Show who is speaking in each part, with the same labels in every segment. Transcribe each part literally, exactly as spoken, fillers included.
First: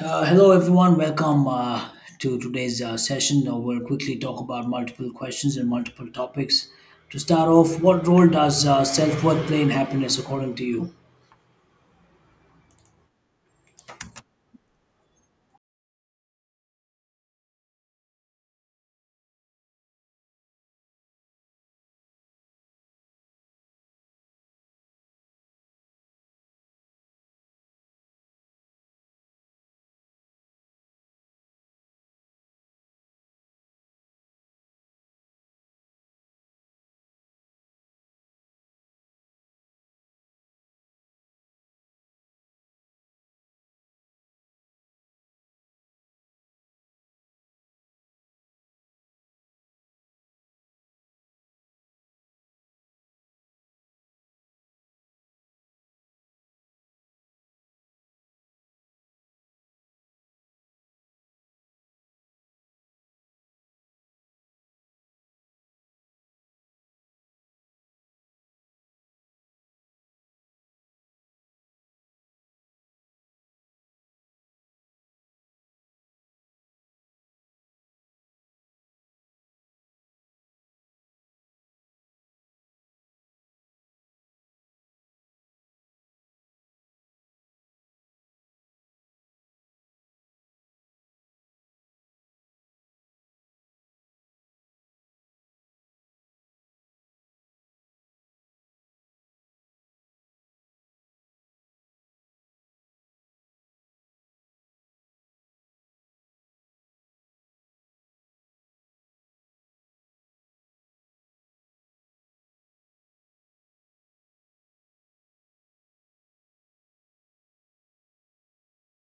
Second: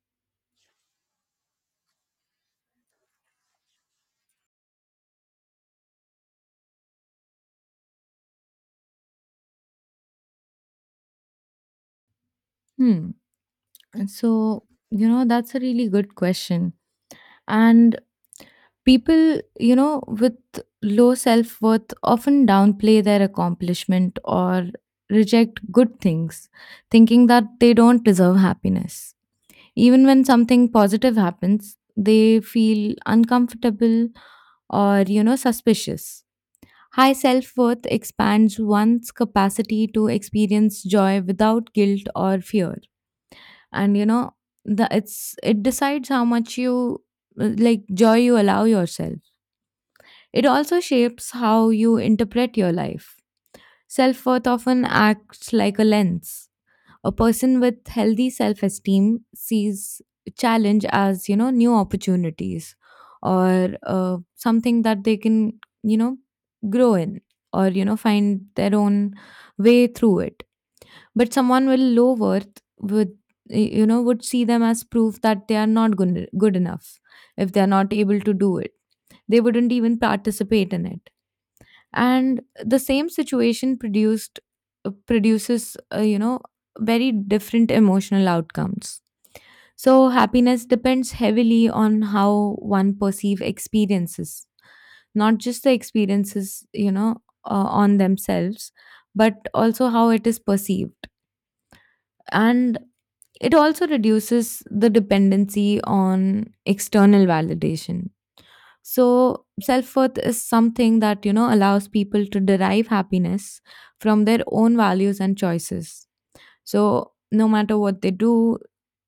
Speaker 1: Uh, hello, everyone. Welcome uh, to today's uh, session. Uh, we'll quickly talk about multiple questions and multiple topics. To start off, what role does uh, self worth play in happiness according to you?
Speaker 2: Hmm. So, you know, that's a really good question. And people, you know, with low self worth often downplay their accomplishment or reject good things, thinking that they don't deserve happiness. Even when something positive happens, they feel uncomfortable or, you know, suspicious. High self worth expands one's capacity to experience joy without guilt or fear, and you know the it's it decides how much you uh, like joy you allow yourself. It also shapes how you interpret your life. Self-worth often acts like a lens. A person with healthy self-esteem sees challenge as you know new opportunities, or uh, something that they can you know grow in, or you know find their own way through it. But someone with low worth would y- you know would see them as proof that they are not good, good enough if they are not able to do it. They wouldn't even participate in it, and the same situation produced uh, produces, uh, you know very different emotional outcomes. So happiness depends heavily on how one perceive experiences, not just the experiences, you know uh, on themselves, but also how it is perceived. And it also reduces the dependency on external validation. So, self worth is something that, you know, allows people to derive happiness from their own values and choices. So, no matter what they do,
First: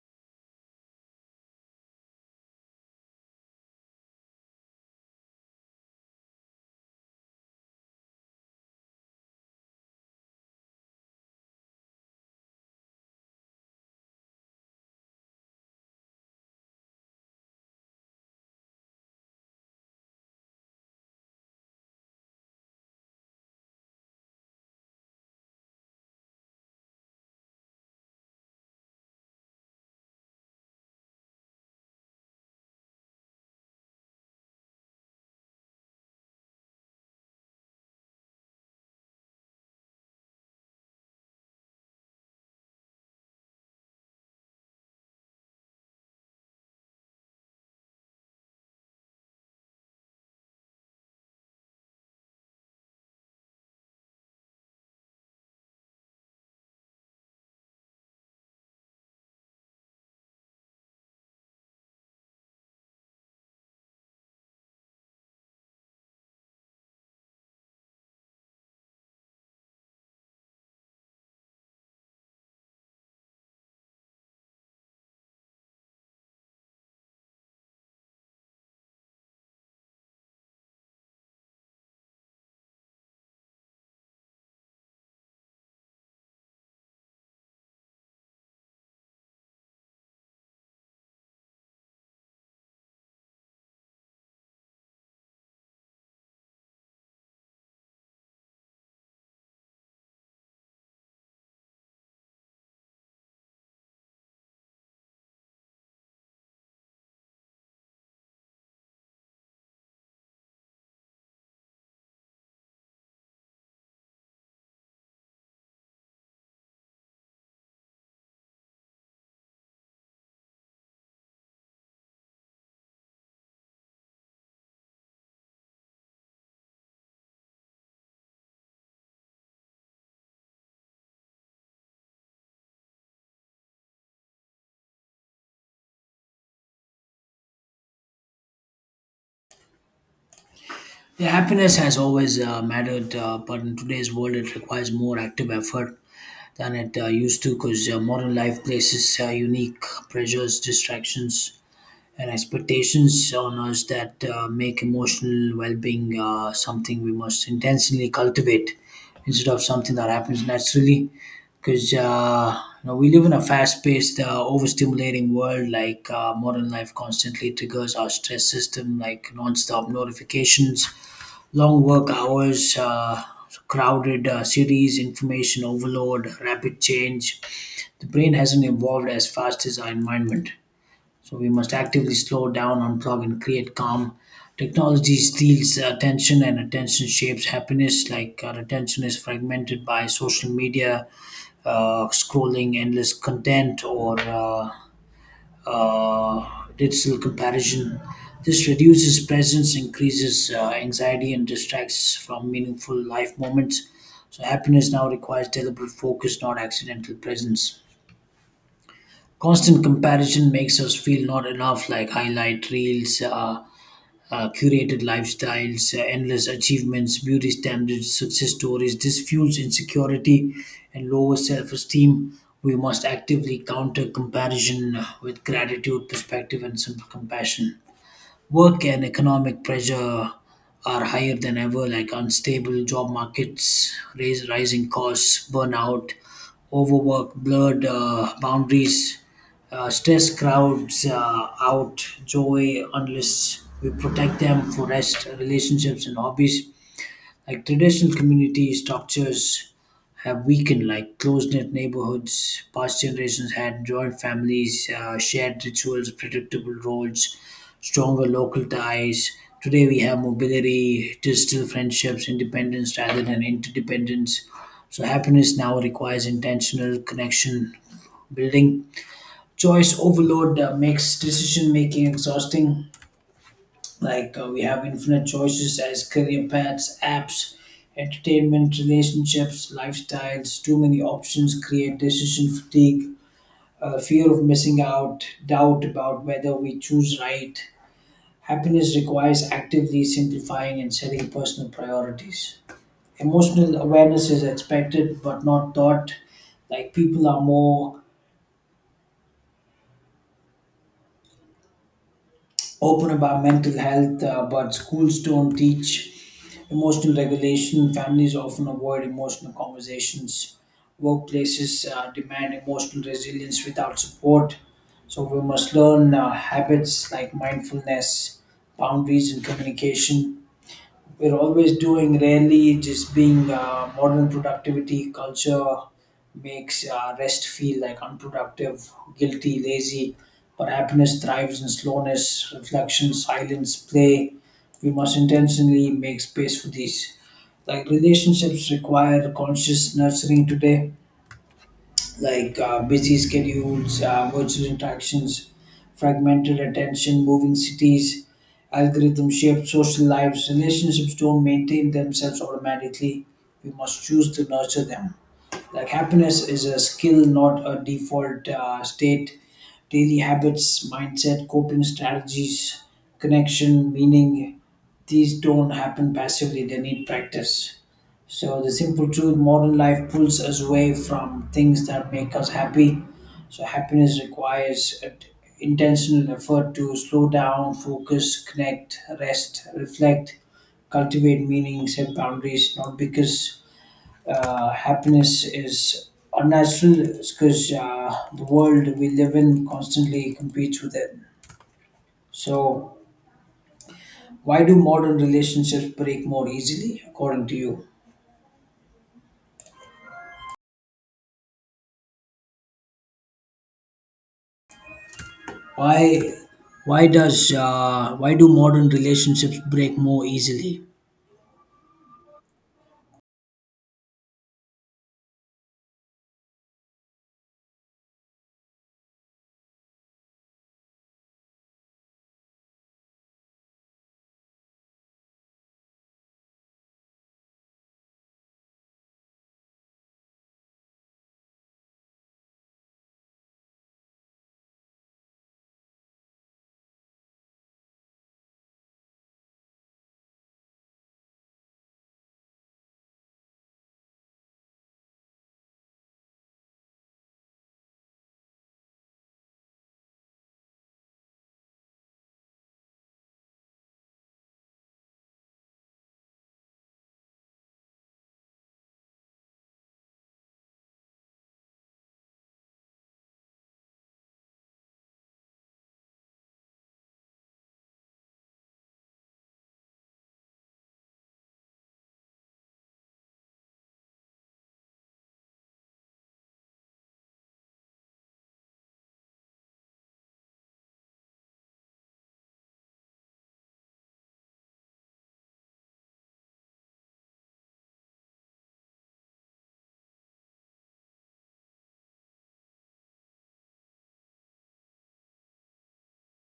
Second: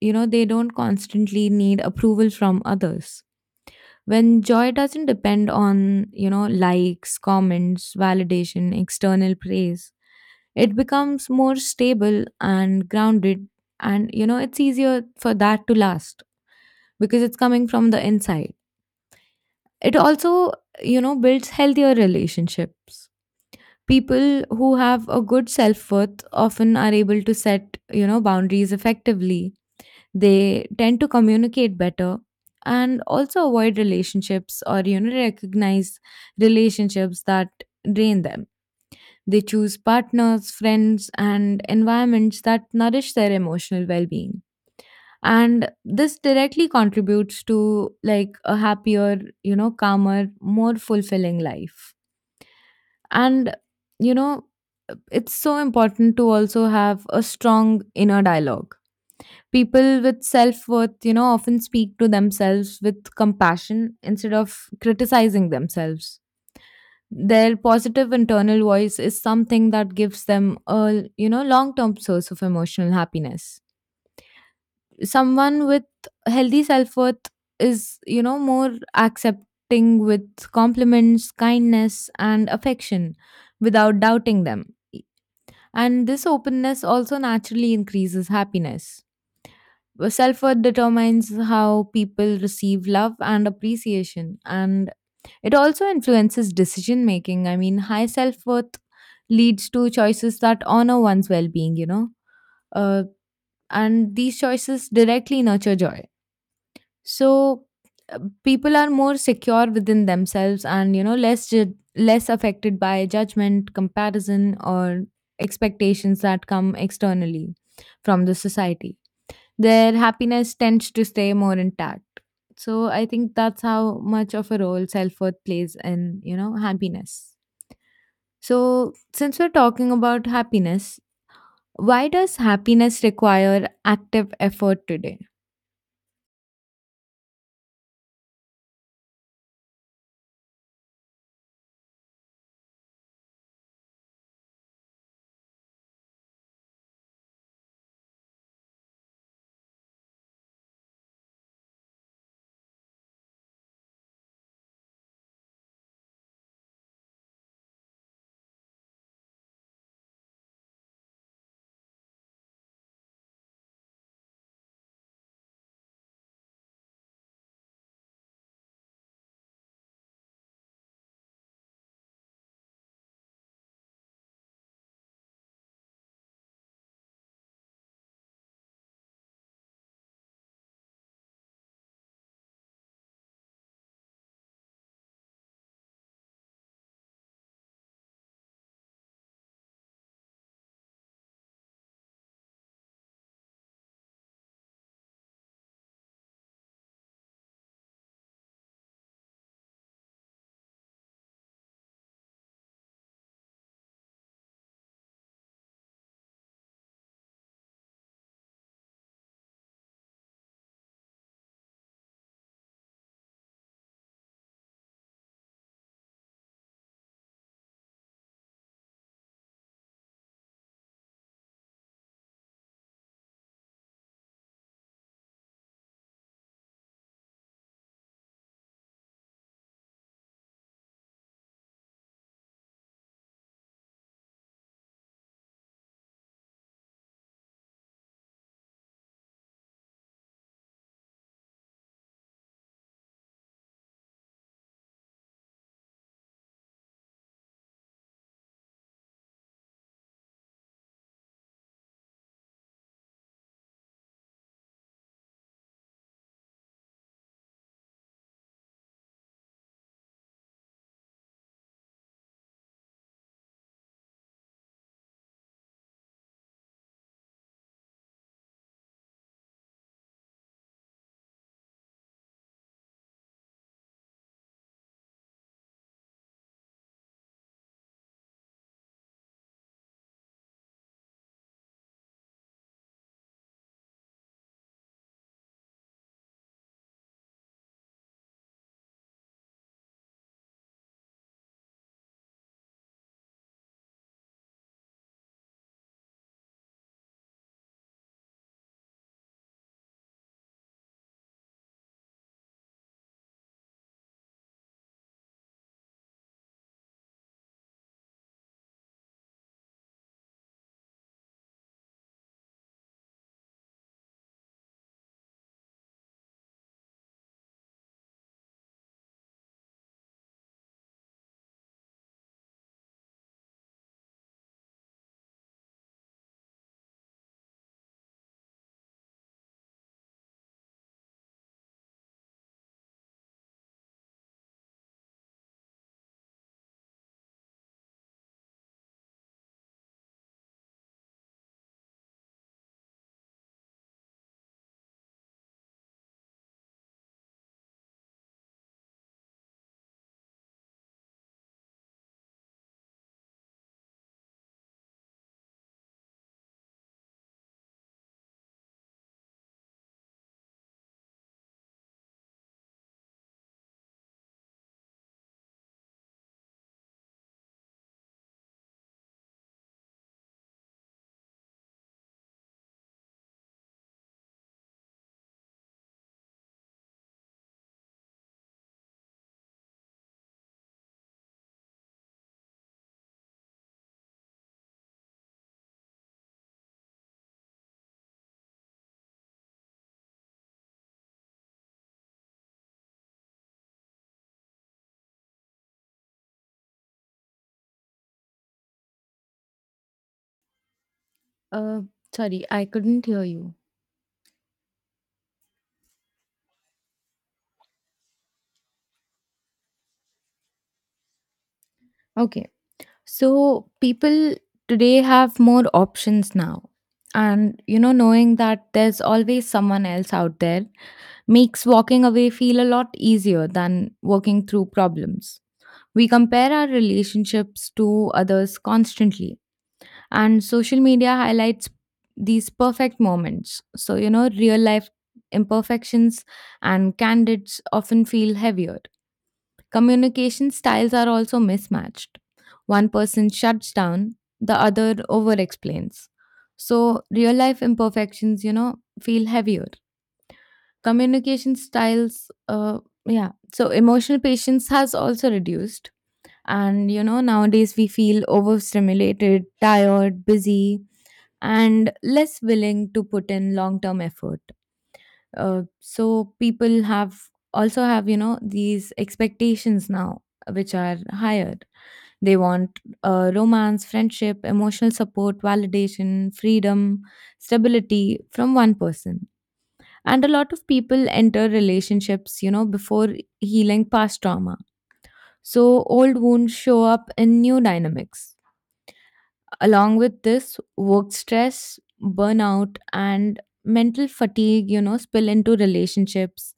Speaker 2: you know, they don't constantly need approval from others. When joy doesn't depend on, you know likes, comments, validation, external praise, it becomes more stable and grounded, and you know it's easier for that to last, because it's coming from the inside. It also, you know builds healthier relationships. People who have a good self-worth often are able to set, you know boundaries effectively. They tend to communicate better and also avoid relationships, or you know recognize relationships that drain them. They choose partners, friends, and environments that nourish their emotional well-being. And this directly contributes to like a happier, you know, calmer, more fulfilling life. And, you know, it's so important to also have a strong inner dialogue. People with self worth, you know, often speak to themselves with compassion instead of criticizing themselves. Their positive internal voice is something that gives them a, you know, long term source of emotional happiness. Someone with healthy self worth is, you know, more accepting with compliments, kindness, and affection without doubting them. And this openness also naturally increases happiness. Self worth determines how people receive love and appreciation, and it also influences decision making. I mean, high self worth leads to choices that honor one's well being, you know, uh, and these choices directly nurture joy. So, uh, people are more secure within themselves and, you know, less, ju- less affected by judgment, comparison, or expectations that come externally from the society. Their happiness tends to stay more intact. So I think that's how much of a role self worth plays in, you know, happiness. So since we're talking about happiness, why does happiness require active effort today?
Speaker 1: Yeah, happiness has always uh, mattered, uh, but in today's world, it requires more active effort than it uh, used to, because uh, modern life places uh, unique pressures, distractions, and expectations on us that uh, make emotional well-being uh, something we must intentionally cultivate instead of something that happens naturally because uh, you know we live in a fast-paced uh, overstimulating world. Like uh, modern life constantly triggers our stress system, like non-stop notifications, long work hours, uh, crowded uh, cities, information overload, rapid change. The brain hasn't evolved as fast as our environment, so we must actively slow down, unplug, and create calm. Technology steals attention, and attention shapes happiness. Like, our attention is fragmented by social media, uh, scrolling, endless content, or uh, uh, digital comparison. This reduces presence, increases uh, anxiety, and distracts from meaningful life moments. So happiness now requires deliberate focus, not accidental presence. Constant comparison makes us feel not enough, like highlight reels, uh, uh, curated lifestyles, uh, endless achievements, beauty standards, success stories. This fuels insecurity and lower self esteem. We must actively counter comparison with gratitude, perspective, and simple compassion. Work and economic pressure are higher than ever, like unstable job markets, raise, rising costs, burnout, overwork, blurred uh, boundaries. Uh, stress crowds uh, out joy unless we protect them for rest, relationships, and hobbies. Like traditional community structures have weakened, like close knit neighborhoods. Past generations had joint families, uh, shared rituals, predictable roles, stronger local ties. Today we have mobility, digital friendships, independence rather than interdependence. So happiness now requires intentional connection building. Choice overload uh, makes decision making exhausting. Like uh, we have infinite choices as career paths, apps, entertainment, relationships, lifestyles. Too many options create decision fatigue, uh, fear of missing out, doubt about whether we choose right. Happiness requires actively simplifying and setting personal priorities. Emotional awareness is expected but not taught. Like, people are more open about mental health, uh, but schools don't teach emotional regulation. Families often avoid emotional conversations. Workplaces uh, demand emotional resilience without support. So we must learn uh, habits like mindfulness, boundaries, and communication. We're always doing, rarely just being. Uh, modern productivity culture makes uh, rest feel like unproductive, guilty, lazy, but happiness thrives in slowness, reflection, silence, play. We must intentionally make space for these. Like, relationships require conscious nurturing today. Like uh, busy schedules, uh, virtual interactions, fragmented attention, moving cities, algorithm shaped social lives. Relationships don't maintain themselves automatically. We must choose to nurture them. Like, happiness is a skill, not a default uh, state. Daily habits, mindset, coping strategies, connection, meaning, these don't happen passively, they need practice. So the simple truth, modern life pulls us away from things that make us happy. So happiness requires a t- intentional effort to slow down, focus, connect, rest, reflect, cultivate meaning, set boundaries. Not because uh, happiness is unnatural, it's because uh, the world we live in constantly competes with it. So why do modern relationships break more easily, according to you?
Speaker 2: Uh, Sorry, I couldn't hear you.
Speaker 1: Why why does uh, why do modern relationships break more easily?
Speaker 2: Okay. So people today have more options now. And you know, knowing that there's always someone else out there makes walking away feel a lot easier than working through problems. We compare our relationships to others constantly, and social media highlights these perfect moments. So, you know, real life imperfections and candidates often feel heavier. Communication styles are also mismatched. One person shuts down, the other over explains. So, real life imperfections, you know, feel heavier. Communication styles, uh, yeah. So, emotional patience has also reduced, and you know, nowadays we feel overstimulated, tired, busy, and less willing to put in long term effort. Uh, so people have also have you know these expectations now, which are higher. They want uh, romance, friendship, emotional support, validation, freedom, stability from one person. And a lot of people enter relationships, you know, before healing past trauma. So old wounds show up in new dynamics. Along with this, work stress, burnout, and mental fatigue, you know, spill into relationships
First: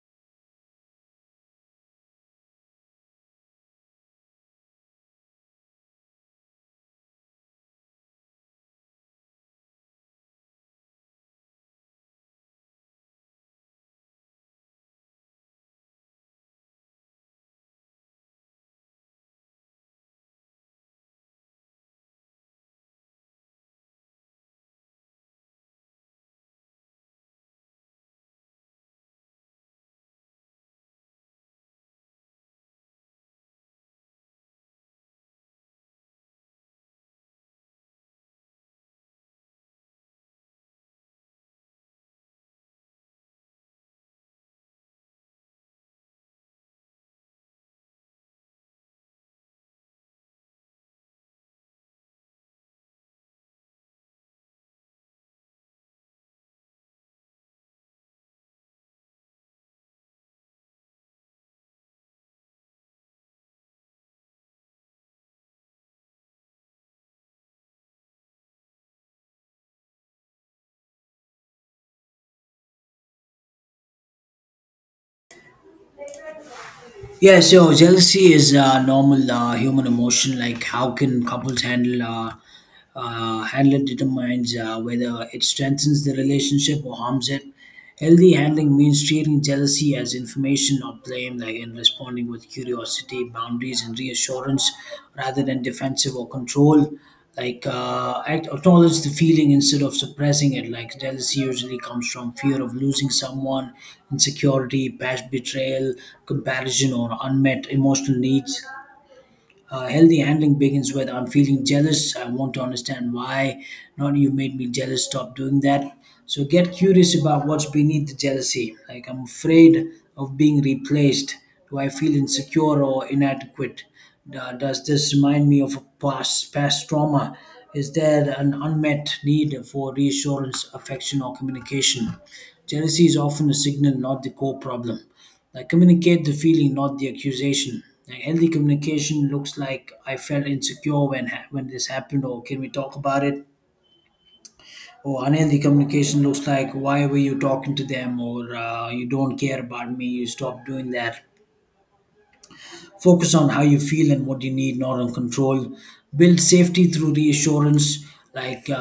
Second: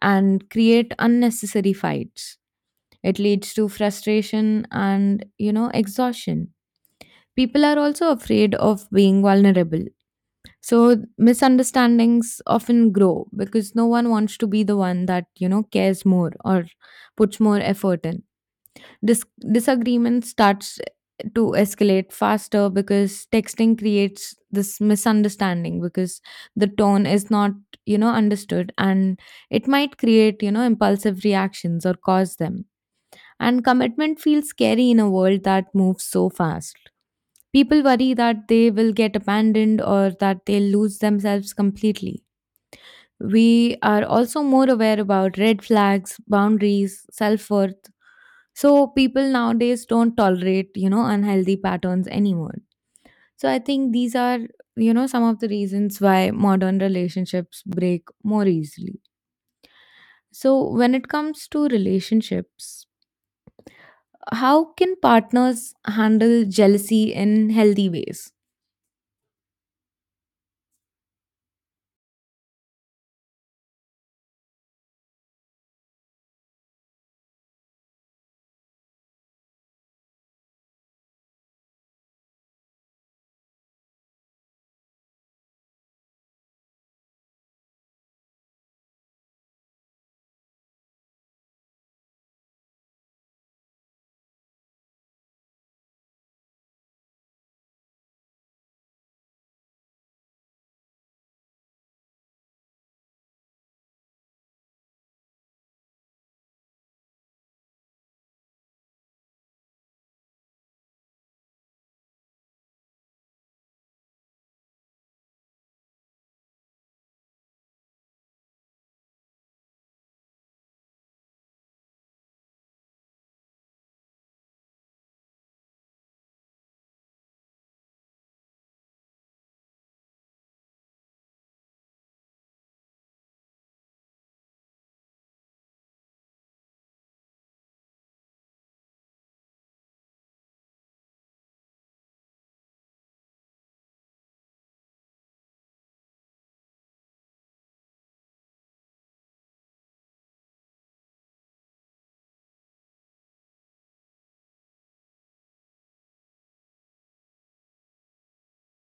Speaker 2: and create unnecessary fights. It leads to frustration and, you know, exhaustion. People are also afraid of being vulnerable. So misunderstandings often grow because no one wants to be the one that, you know, cares more or puts more effort in. Dis- Disagreement starts to escalate faster because texting creates this misunderstanding, because the tone is not you know understood, and it might create you know impulsive reactions or cause them. And commitment feels scary in a world that moves so fast. People worry that they will get abandoned or that they'll lose themselves completely. We are also more aware about red flags, boundaries, self-worth. So people nowadays don't tolerate, you know, unhealthy patterns anymore. So I think these are, you know, some of the reasons why modern relationships break more easily. So when it comes to relationships, how can partners handle jealousy in healthy ways?
Speaker 1: Yeah, so jealousy is a normal uh, human emotion. Like, how can couples handle uh, Uh, handling determines uh, whether it strengthens the relationship or harms it. Healthy handling means treating jealousy as information, not blame, like, and responding with curiosity, boundaries, and reassurance rather than defensive or control. Like, uh, act, acknowledge the feeling instead of suppressing it. Like, jealousy usually comes from fear of losing someone, insecurity, past betrayal, comparison, or unmet emotional needs. Uh, healthy handling begins with I'm feeling jealous. I want to understand why. Not you made me jealous. Stop doing that. So get curious about what's beneath the jealousy. Like, I'm afraid of being replaced. Do I feel insecure or inadequate? Uh, does this remind me of a past past trauma? Is there an unmet need for reassurance, affection, or communication? Jealousy is often a signal, not the core problem. Like, communicate the feeling, not the accusation. Like, healthy communication looks like I felt insecure when ha- when this happened, or can we talk about it? Or unhealthy communication looks like why were you talking to them, or uh, you don't care about me, you stop doing that. Focus on how you feel and what you need, not on control. Build safety through reassurance, like uh,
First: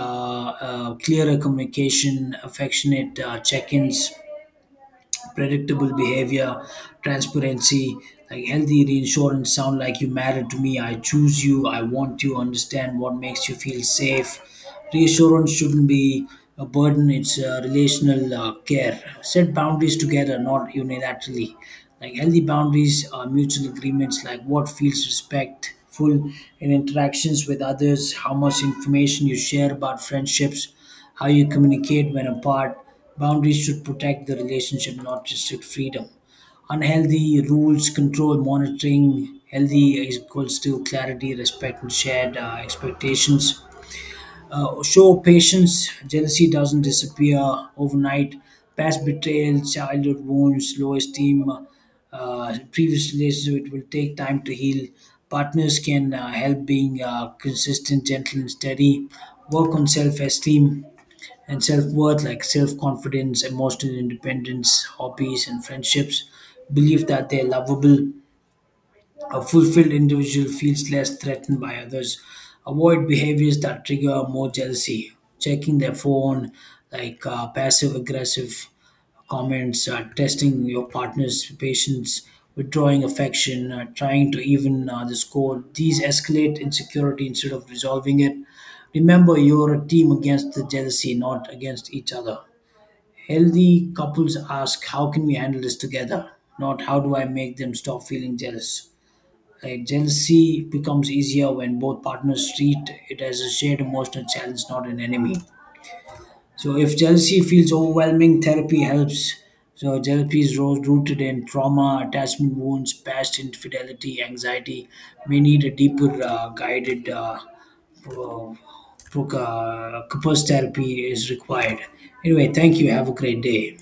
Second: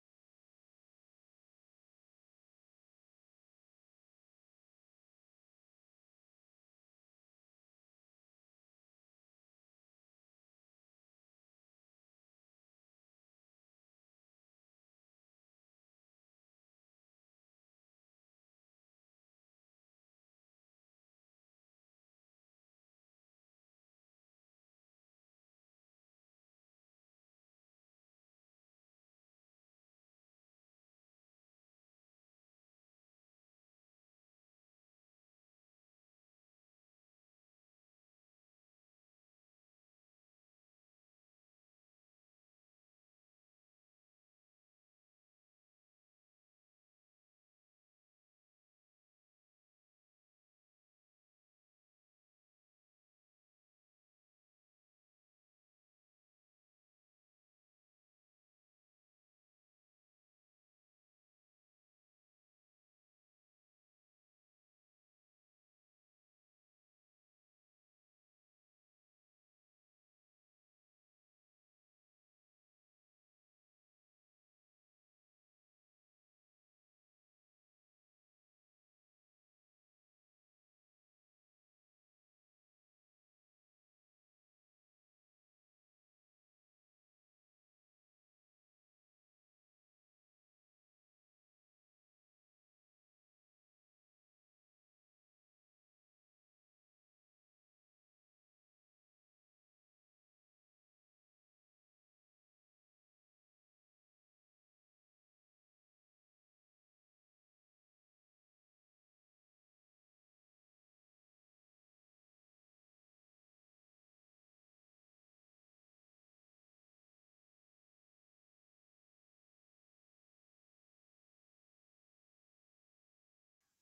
Speaker 1: uh, clearer communication, affectionate uh, check-ins, predictable behavior, transparency. Like, healthy reinsurance sound like you matter to me. I choose you. I want you. Understand what makes you feel safe. Reassurance shouldn't be a burden. It's a relational uh, care. Set boundaries together, not unilaterally. Like, healthy boundaries are mutual agreements, like what feels respectful in interactions with others, how much information you share about friendships, how you communicate when apart. Boundaries should protect the relationship, not restrict freedom. Unhealthy rules control monitoring. Healthy is equals to clarity, respect, and shared uh, expectations. Uh, show patience. Jealousy doesn't disappear overnight. Past betrayal, childhood wounds, low esteem, uh, previous relationships, it will take time to heal. Partners can uh, help being uh, consistent, gentle, and steady. Work on self esteem and self-worth, like self-confidence, emotional independence, hobbies, and friendships. Believe that they're lovable. A fulfilled individual feels less threatened by others. Avoid behaviors that trigger more jealousy, checking their phone, like uh, passive aggressive comments, uh, testing your partner's patience, withdrawing affection, uh, trying to even uh, the score. These escalate insecurity instead of resolving it. Remember, you're a team against the jealousy, not against each other. Healthy couples ask, how can we handle this together? Not how do I make them stop feeling jealous. Like, jealousy becomes easier when both partners treat it as a shared emotional challenge, not an enemy. So if jealousy feels overwhelming, therapy helps. So therapy is ro- rooted in trauma, attachment wounds, past infidelity, anxiety. May need a deeper uh, guided uh, pro- pro- uh, couples therapy is required. Anyway, thank you. Have a great day.